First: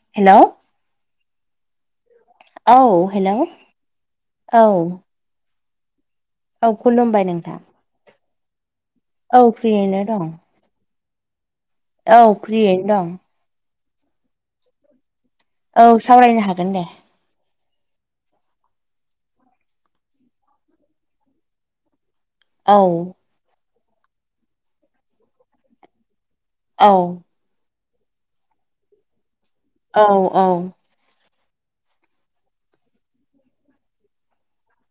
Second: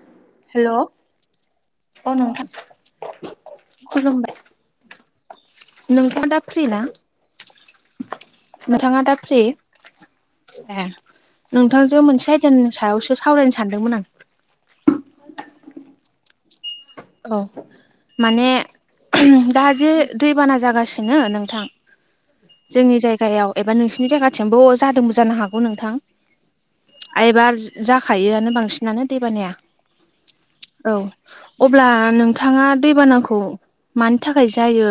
Hello hello अ नोंथां औ हेलौ खुलुमबाय औ नोंथाङा दा फ्रि औ ना खुलुमबाय नोंथां नोंथाङा दा फ्रि औ फ्रियैनो दं ए नोंथांजों औ मोनसे आयदानि फ्रियैनो दं सायावसो सावरायनो सानदोंमोन आं औ सावरायनो हागोन दे औ माने दा जे दैबाना जागासिनो नोंथां औ जोंनि जायगायाव एबा नोंसोरनि जायगाथिंबो जादोंबो जानो हागौ नोंथां औ एइबार जाखायोआनो बांसिनानो दैबानाया औ औ औ अब्ला नोंथाङा दैबानाखौ मानि थाखाय जायो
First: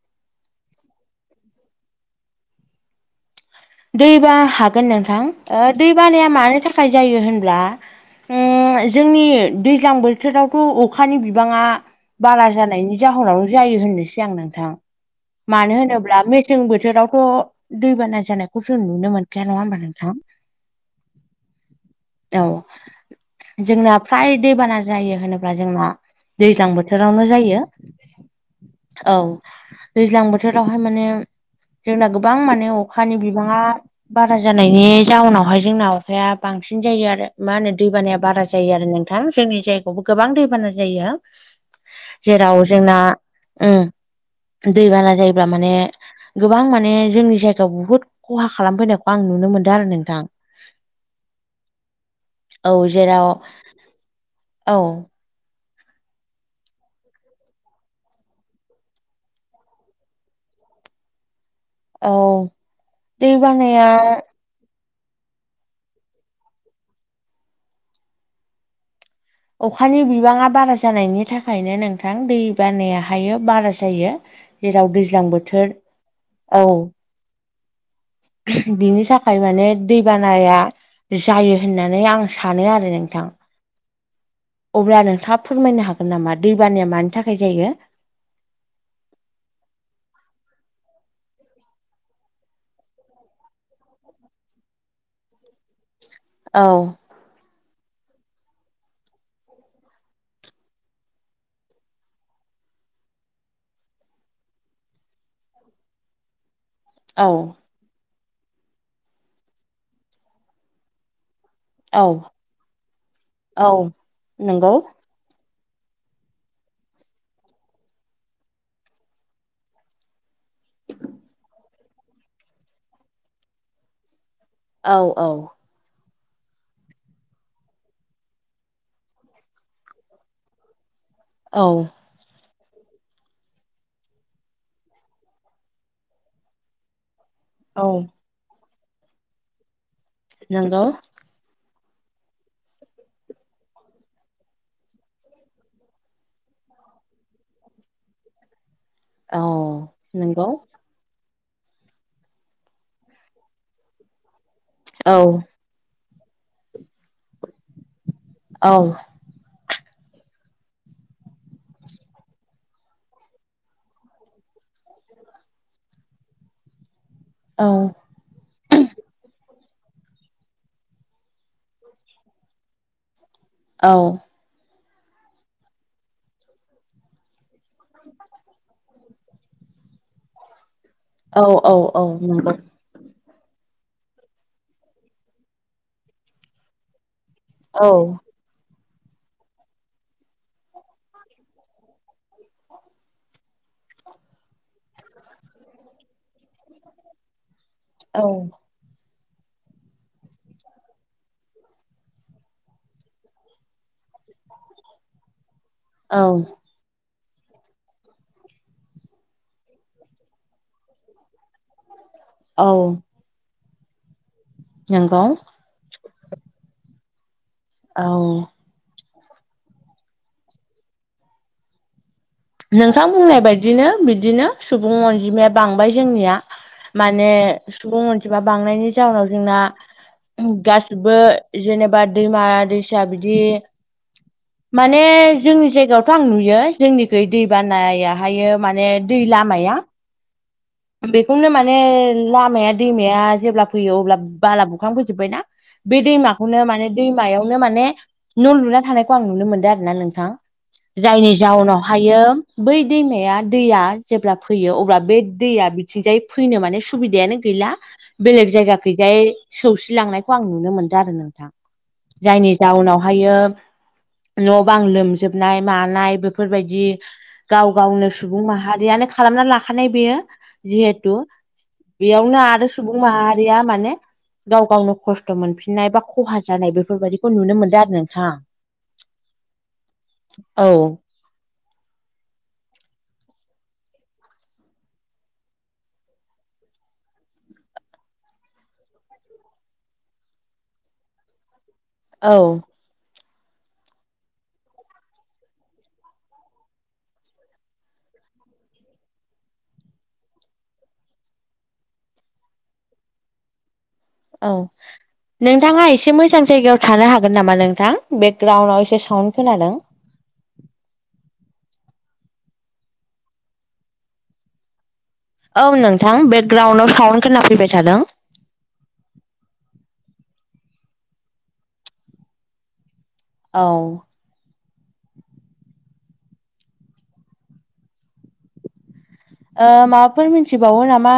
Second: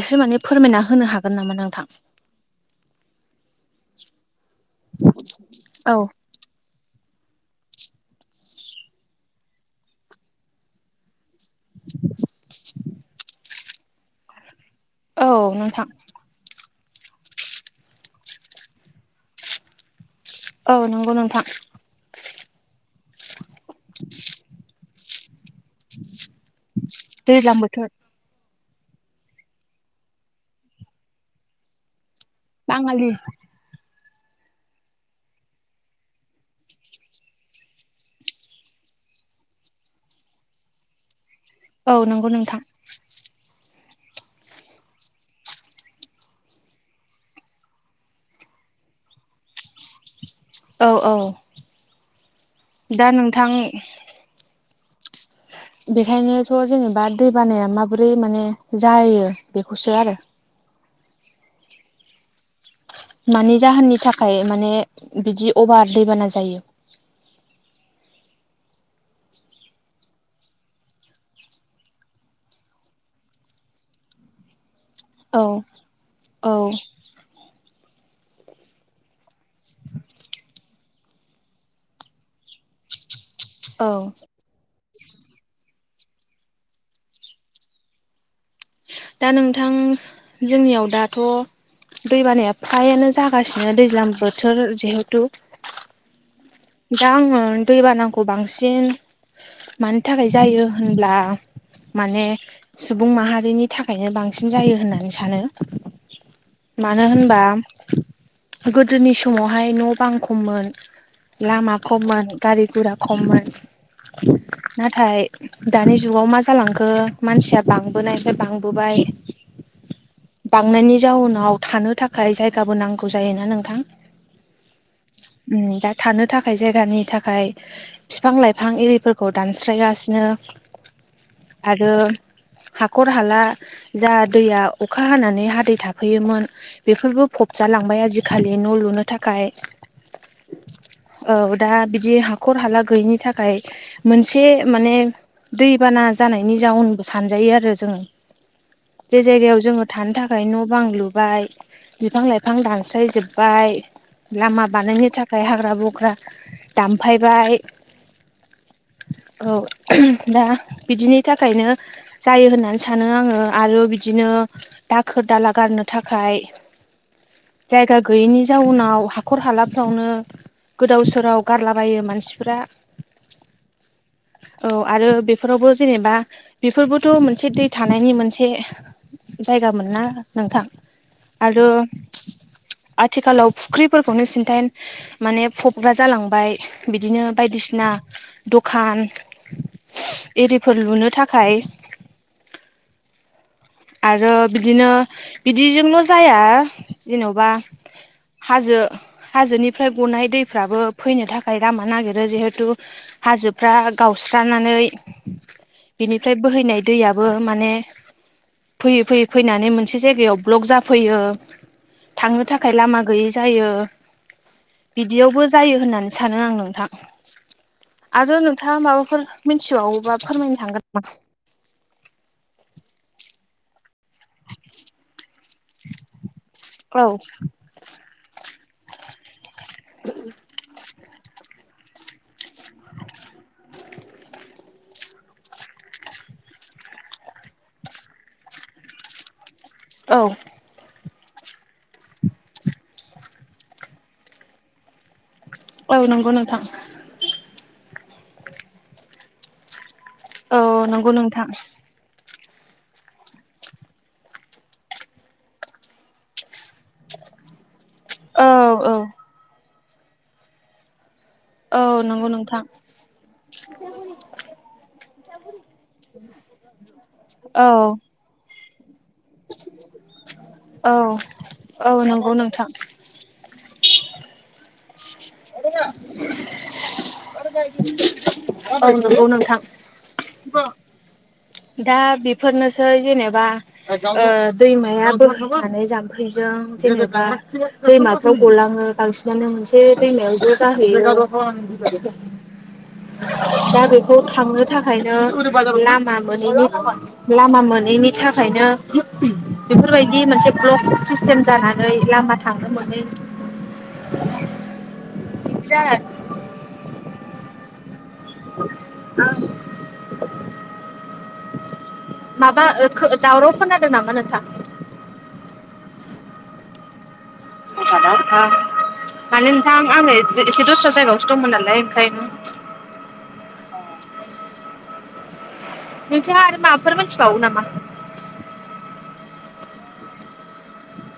एसे माने फोरमायना होनो हागोन नामा नोंथां दै बा हागोन नोंथां दै औ बानाया मानि था खाय जायो होनब्ला उम जोंनि दैज्लां बोथोराव थ' अखानि बिबाङा बारा जानायनि जाहोनावनो जायो होननोसै आं नोंथां औ मानो नोंथां होनोब्ला मेसें बोथोरावथ' दैबाना जानाय खौ जों नुनो मोनखाया नङा होमबा नोंथां औ नंगौ नोंथां औ जोंना फ्राय दैबाना जायो होनो ब्ला दैज्लां बोथोरावनो दैज्लां जायो बोथोर औ दैज्लां बोथोरावहाय माने जोंना गोबां माने बाङालि अखानि बि थाङा बारा जानायनि जाउनावहाय जोंना अखाया बांसिन जायो आरो मा होनो दैबानाया बारा जायो आरो नों थां जोंनि जायगायावबो गोबां दैबाना जायो औ नंगौ नोंथां जेराव जोंना उम दै बाना जायोब्ला माने गोबां माने जोंनि जायगायाव बुहुद खहा खालामफैनायखौ आं नुनो मोनदों आरो नोंथां औ औ औ दा जेराव नोंथां औ [inaudible] बेखायनोथ' जेनेबा दै बानाया माबोरै माने जायो बेखौसो आरो औ दै मानि बानाया जाहोननि थाखाय माने बिदि अभार दैबाना जायो अखानि बिबाङा बारा जानायनि थाखायनो नोंथां दै बानाया हायो बारा जायो जेराव दैज्लां औ बोथोर औ [inaudible] बिनि थाखाय माने दैबानाया जायो होननानै आं सानो आरो नोंथां औ अब्ला नोंथाङा फोरमायनो हागोन नामा दैबानाया मानि थाखाय जायो दा नोंथां जोंनियाव दाथ' दै बानाया फ्रायानो जागासिनो दैज्लां बोथोर जिहेथु औ दा आङो दैबानाखौ बांसिन मानि थाखाय जायो होनब्ला माने सुबुं माहारिनि थाखायनो बांसिन जायो होननानै सानो मानो औ होनबा गोदोनि समावहाय न' बां खममोन लामा औ खममोन गारि गुरा खममोन औ नंगौ नाथाय दानि जुगाव मा जालांखो मानसिया बांबोनायसाय बांबोबाय बांनायनि जाउनाव थानो थाखाय जायगाबो नांगौ जायोना नोंथां औ औ उम दा थानो थाखाय जायगानि थाखाय बिफां लाइफां एरिफोरखौ दानस्रां गासिनो औ आरो हाखर हाला जा दैया अखा हानानै हादै थाफैयोमोन बेफोरबो औ फबजालांबाय आजिखालि न' लुनो थाखाय नंगौ औ दा बिदि हाखर हाला गैयैनि थाखाय मोनसे माने दैबाना जानायनि जाउनबो सानजायो आरो जोङो जे औ जायगायाव जोङो थानो थाखाय नंगौ न' बां लुबाय बिफां लाइफां दानस्रायजोब्बाय लामा बानायनो औ थाखाय हाग्रा ग्रा बख्रा दामफायबाय औ औ दा बिदिनि थाखायनो जायो होननानै सानो आङो आरो बिदिनो दाखोर दाला गारनो थाखाय औ जायगा गैयैनि जाउनाव हाखर हालाफ्रावनो गोदाव सोराव गारलाबायो मानसिफोरा औ औ आरो बेफोरावबो जेनेबा बेफोरबोथ' मोनसे दै थानायनि मोनसे जायगा मोन ना नोंथां औ आरो औ औ नंगौ आथिखालाव फुख्रिफोरखौनो सिन्थाय माने फबग्रा जालांबाय बिदिनो बायदिसिना औ दखान एरिफोर लुनो थाखाय आरो बिदिनो बिदिजोंल' जाया जेन'बा औ हाजो हाजोनिफ्राय गनाय दैफ्राबो फैनो थाखाय लामा नागिरो जिहेथु हाजोफ्रा गावस्रानानै बिनिफ्राय औ बोहैनाय दैयाबो माने फैयै फैयै फैनानै मोनसे जायगायाव ब्ल'क जाफैयो थांनो थाखाय औ लामा गैयि जायो नंगौ बिदियावबो जायो होननानै सानो आं नोंथां औ आरो नोंथाङा माबाफोर मिथिबावोबा फोरमायनो थांगोन नामा नोंथां बुंनाय बादिनो बिदिनो सुबुं अनजिमाया बांबाय जोंनिया औ माने सुबुं अनजिमा बांनायनि जाहोनाव जोंना गासिबो जेनेबा दैमा दैसा बिदि माने जोंनि जायगायावथ' आं नुयो जोंनि गै दै बानायाहायो माने दै लामाया औ बेखौनो माने लामाया दैमाया जेब्ला फैयो अब्ला बाला बुखांफैजोबबायना औ बे नंगौ नोंथां दैमाखौनो माने दैमायावनो माने न' लुना थानायखौ आं नुनो मोनदों आरोना नों थां औ नंगौ जायनि नोंथां जाउनाव हायो बै दैमाया दैया जेब्ला फैयो अब्ला बे दैया बिथिंजाय फैनो माने सुबिदायानो गैला औ बेलेग औ जायगाखैजाय सौसिलांनायखौ आं नुनो मोनदों आरो नोंथां औ नंगौ जायनि नोंथां जाउनावहायो न' बां लोमजोब हुरनाय मानाय बेफोरबायदि गाव औ गावनो सुबुं माहारियानो खालामना लाखानाय बेयो औ जिहेथु औ नंगौ बेयावनो आरो नोंथां सुबुं माहारिया माने गाव गावनो खस स्थ' मोनफिननाय बा खहा जानाय बेफोर बादिखौ नुनो मोनदों आरो नोंथां औ नंगौ नोंथां औ दा बेफोरनोसै जेनेबा दैमाया बोहायनानै जाम्फैजों जेनेबा दैमाफ्राव गलाङो बांसिनानो मोनसे दैमायाव ज' जाहैयो आ औ दा बेखौ थांनो थाखायनो लामा मोनैनि लामा मोनैनि थाखायनो बेफोरबायदि मोनसे ब्लक सिस्टेम जानानै लामा थांनो मोनै औ नोंथाङा जानानै एसे मोजां जायगायाव थानो हागोन नामा नोंथां आं बेकग्राउन्डआव एसे साउन्ड [inaudible] खोनादों माबा दावराव खोनादों नामा नोंथां औ नोंथां बेगराउन्डआव साउन्ड खोनाफैदों माने नोंथां आङो एसे दस्रा जायगायावसो दंमोन नालाय ओंखायनो औ नोंथाङा आरो माबाफोर मोनथिबावो नामा ओ माबाफोर मिथिबावो नामा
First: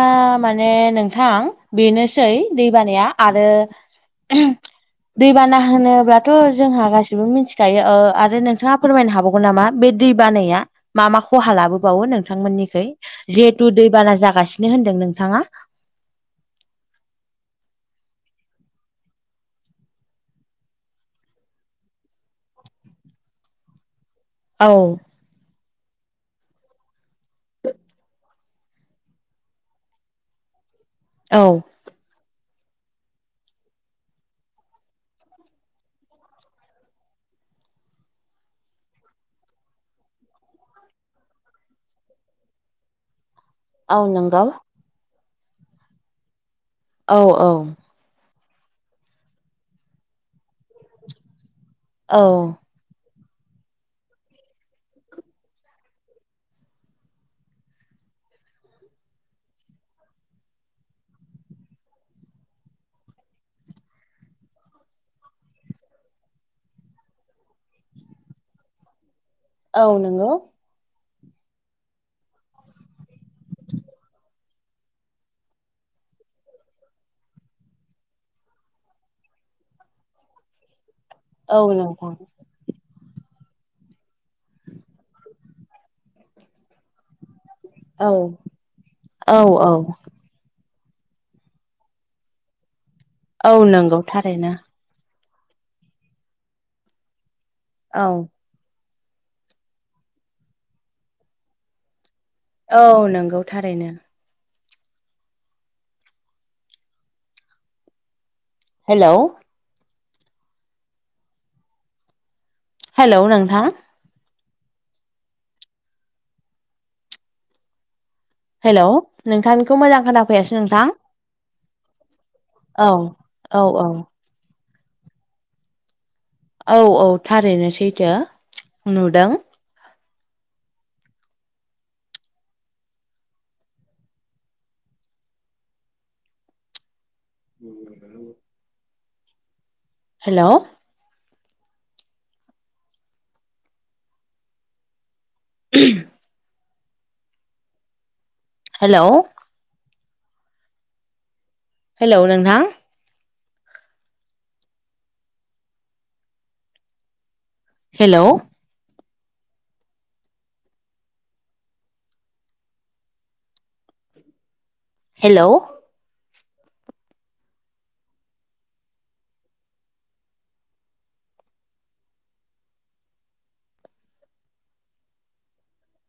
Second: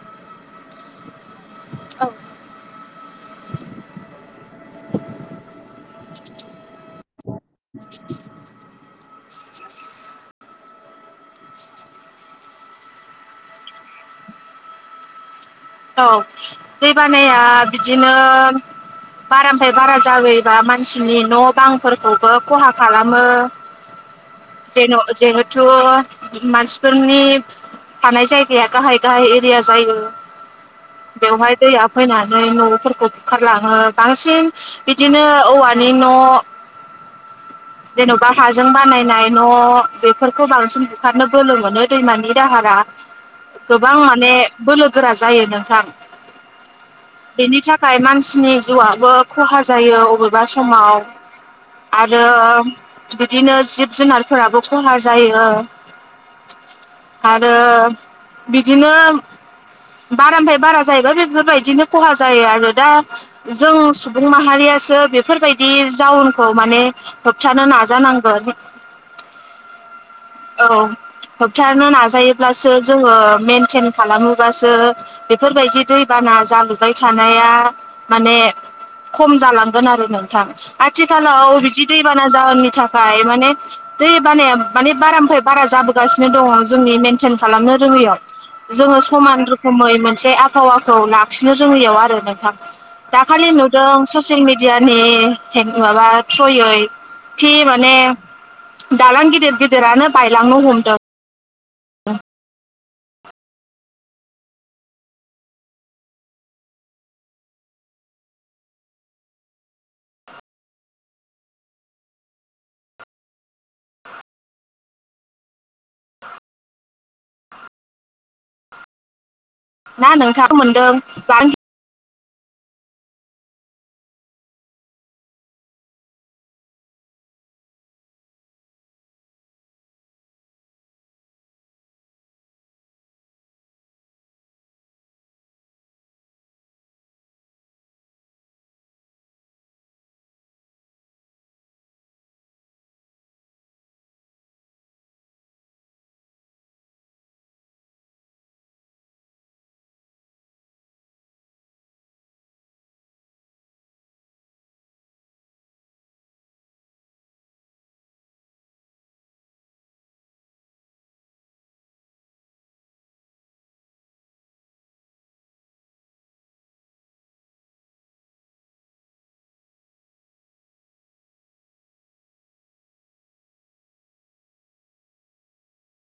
माने नोंथां औ बेनोसै दै बानाया आरो दैबाना होनोब्लाथ' जोंहा गासिबो मिथिखायो आरो नोंथाङा फोरमायनो हाबावो नामा बे दै बानाया मा मा खहा लाबोबावो नोंथांमोननिखै जिहेथु दैबाना जागासिनो होनदों नोंथाङा औ दै बानाया बिदिनो बारानिफ्राय बारा जाबोयोबा मानसिनि न' बांफोरखौबो खहा खालामो औ जे जिहेथु मानसिफोरनि थानाय जाय गाया गाहाय गाहाय एरिया जायो औ बेवहाय दैया फैनानै न'फोरखौ बुखारलाङो बांसिन बिदिनो औवानि न' जेन'बा हाजों बानायनाय न' बेफोरखौ बांसिन बुखारनो बोलो मोनो दैमानि दाहारा गोबां औ माने नंगौ बोलो गोरा जायो नोंथां औ औ बेनि थाखा य मानसिनि जिउआबो खहा जायो अबेबा समाव आरो औ बिदिनो जिब जुनारफोराबो खहा जायो आरो बिदिनो बारानिफ्राय बारा जाहैबाय बेफोरबायदिनो खहा जायो आरो दा जों सुबुं माहारियासो बेफोरबायदि जाउनखौ माने होबथानो नाजानांगोन औ नोंगौ औ होबथानो नाजायोब्लासो जोङो मेनटेन खालामोबासो बेफोरबायदि दैबाना जालुबाय थानाया माने खम जालांगोन आरो नोंथां आथिखालाव औ बिदि नोंथां दैबाना जाहोननि थाख माने दै बानाया माने बारानिफ्राय बारा जाबोगासिनो दङ जोंनि मेनटेन खालामनो औ रोङैयाव जोङो औ समान औ रोखोमै मोनसे आबहावाखौ लाखिनो जोंनियाव आरो नोंथां दाखालि औ नंगौ नुदों ससियेल थारैनो मिडिया नि माबा थ्रयै थि माने औ दालां गिदिर गिदिरानो बायलांनो हमदों। औ औ नंगौ थारैनो। हेलौ हेल' नोंथां [inaudible] हेल' नोंथांखौ मोजां खोनाफैयासै नोंथां? [unintelligible] औ औ औ औ औ थारैनो सैथो ओ नुदों। [unintelligible] हेलौ [unintelligible] हेलौ हेलौ नोंथां हेलौ हेलौ